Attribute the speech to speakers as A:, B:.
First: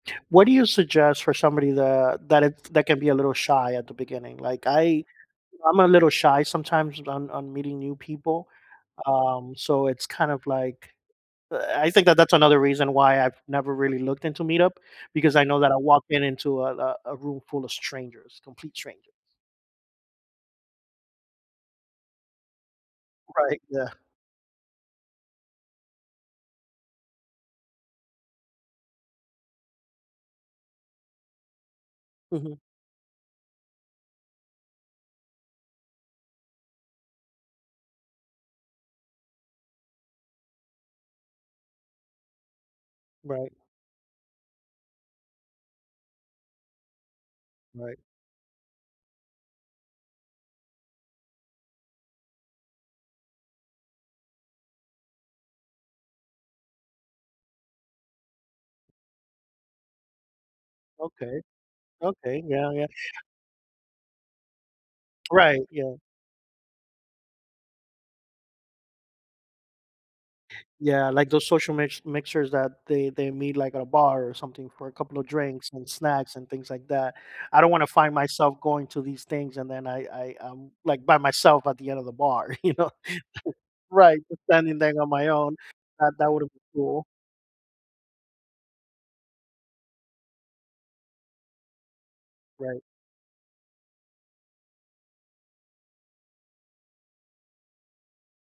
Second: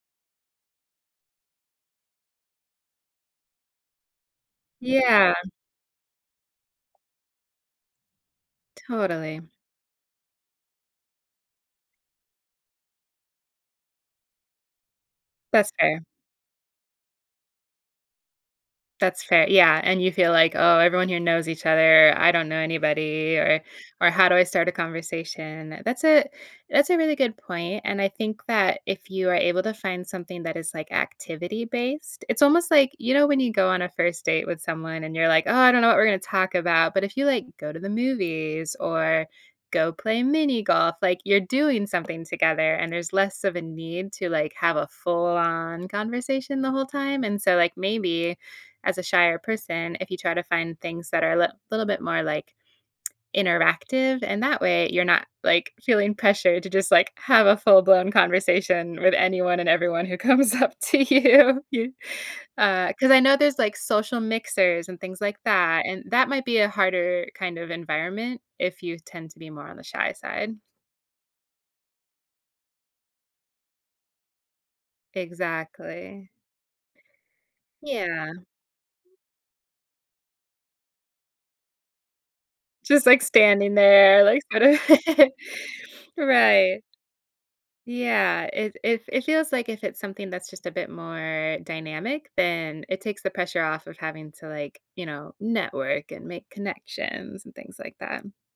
A: What do you suggest for somebody that that if that can be a little shy at the beginning? Like, I
B: Yeah.
A: I'm a little shy sometimes on on meeting new people.
B: Totally.
A: Um, so it's kind of like, uh, I think that that's another reason why I've never, really looked into Meetup because I know that
B: That's
A: I
B: fair.
A: walk in into a a a room full of strangers, complete strangers.
B: That's fair yeah, and you feel like, "Oh, everyone here knows each other. I don't know anybody," or
A: Right, yeah.
B: or, "How do I start a conversation?" That's a that's a really good point, and I think that if you are able to find something that is, like, activity-based it's
A: Mhm.
B: almost like, you know, when you go on a 1st date with someone and you're, like, "Oh, I don't know what we're gonna talk about." But, if you, like, go to the movies, or go play mini golf, like you're doing something together and there's less
A: Right.
B: of a need to, like, have a full-on conversation the whole time, and so, like,
A: Right.
B: maybe, as a shyer person, if you try to find things that are lit a little bit more, like, interactive, and that way, you're not, like, feeling pressured to just, like, have a full blown conversation with anyone and everyone who comes up to
A: Okay.
B: you you.
A: Okay, yeah, yeah
B: Uh, 'cause I know there's, like, social mixers and things like
A: Right,
B: that,
A: yeah.
B: and that might be a harder, kind of environment if you tend to be more on the shy side.
A: Yeah, like those social mix mixtures that they they meet, like, at a bar, or something, for a couple of drinks, and
B: Exactly.
A: snacks, and things like that. I don't wanna find
B: Yeah.
A: myself going to these things and then I I I'm, like, by myself at the end of the bar, you know?
B: Just, like, standing
A: Right,
B: there,
A: just
B: like, sort of
A: standing there on my own, that that would'nt be
B: right.
A: cool.
B: Yeah, it it it feels like if it's something that's just a bit more dynamic.
A: Right.
B: Then, it takes the pressure off of having to, like, you know, network, and make connections, and things like that.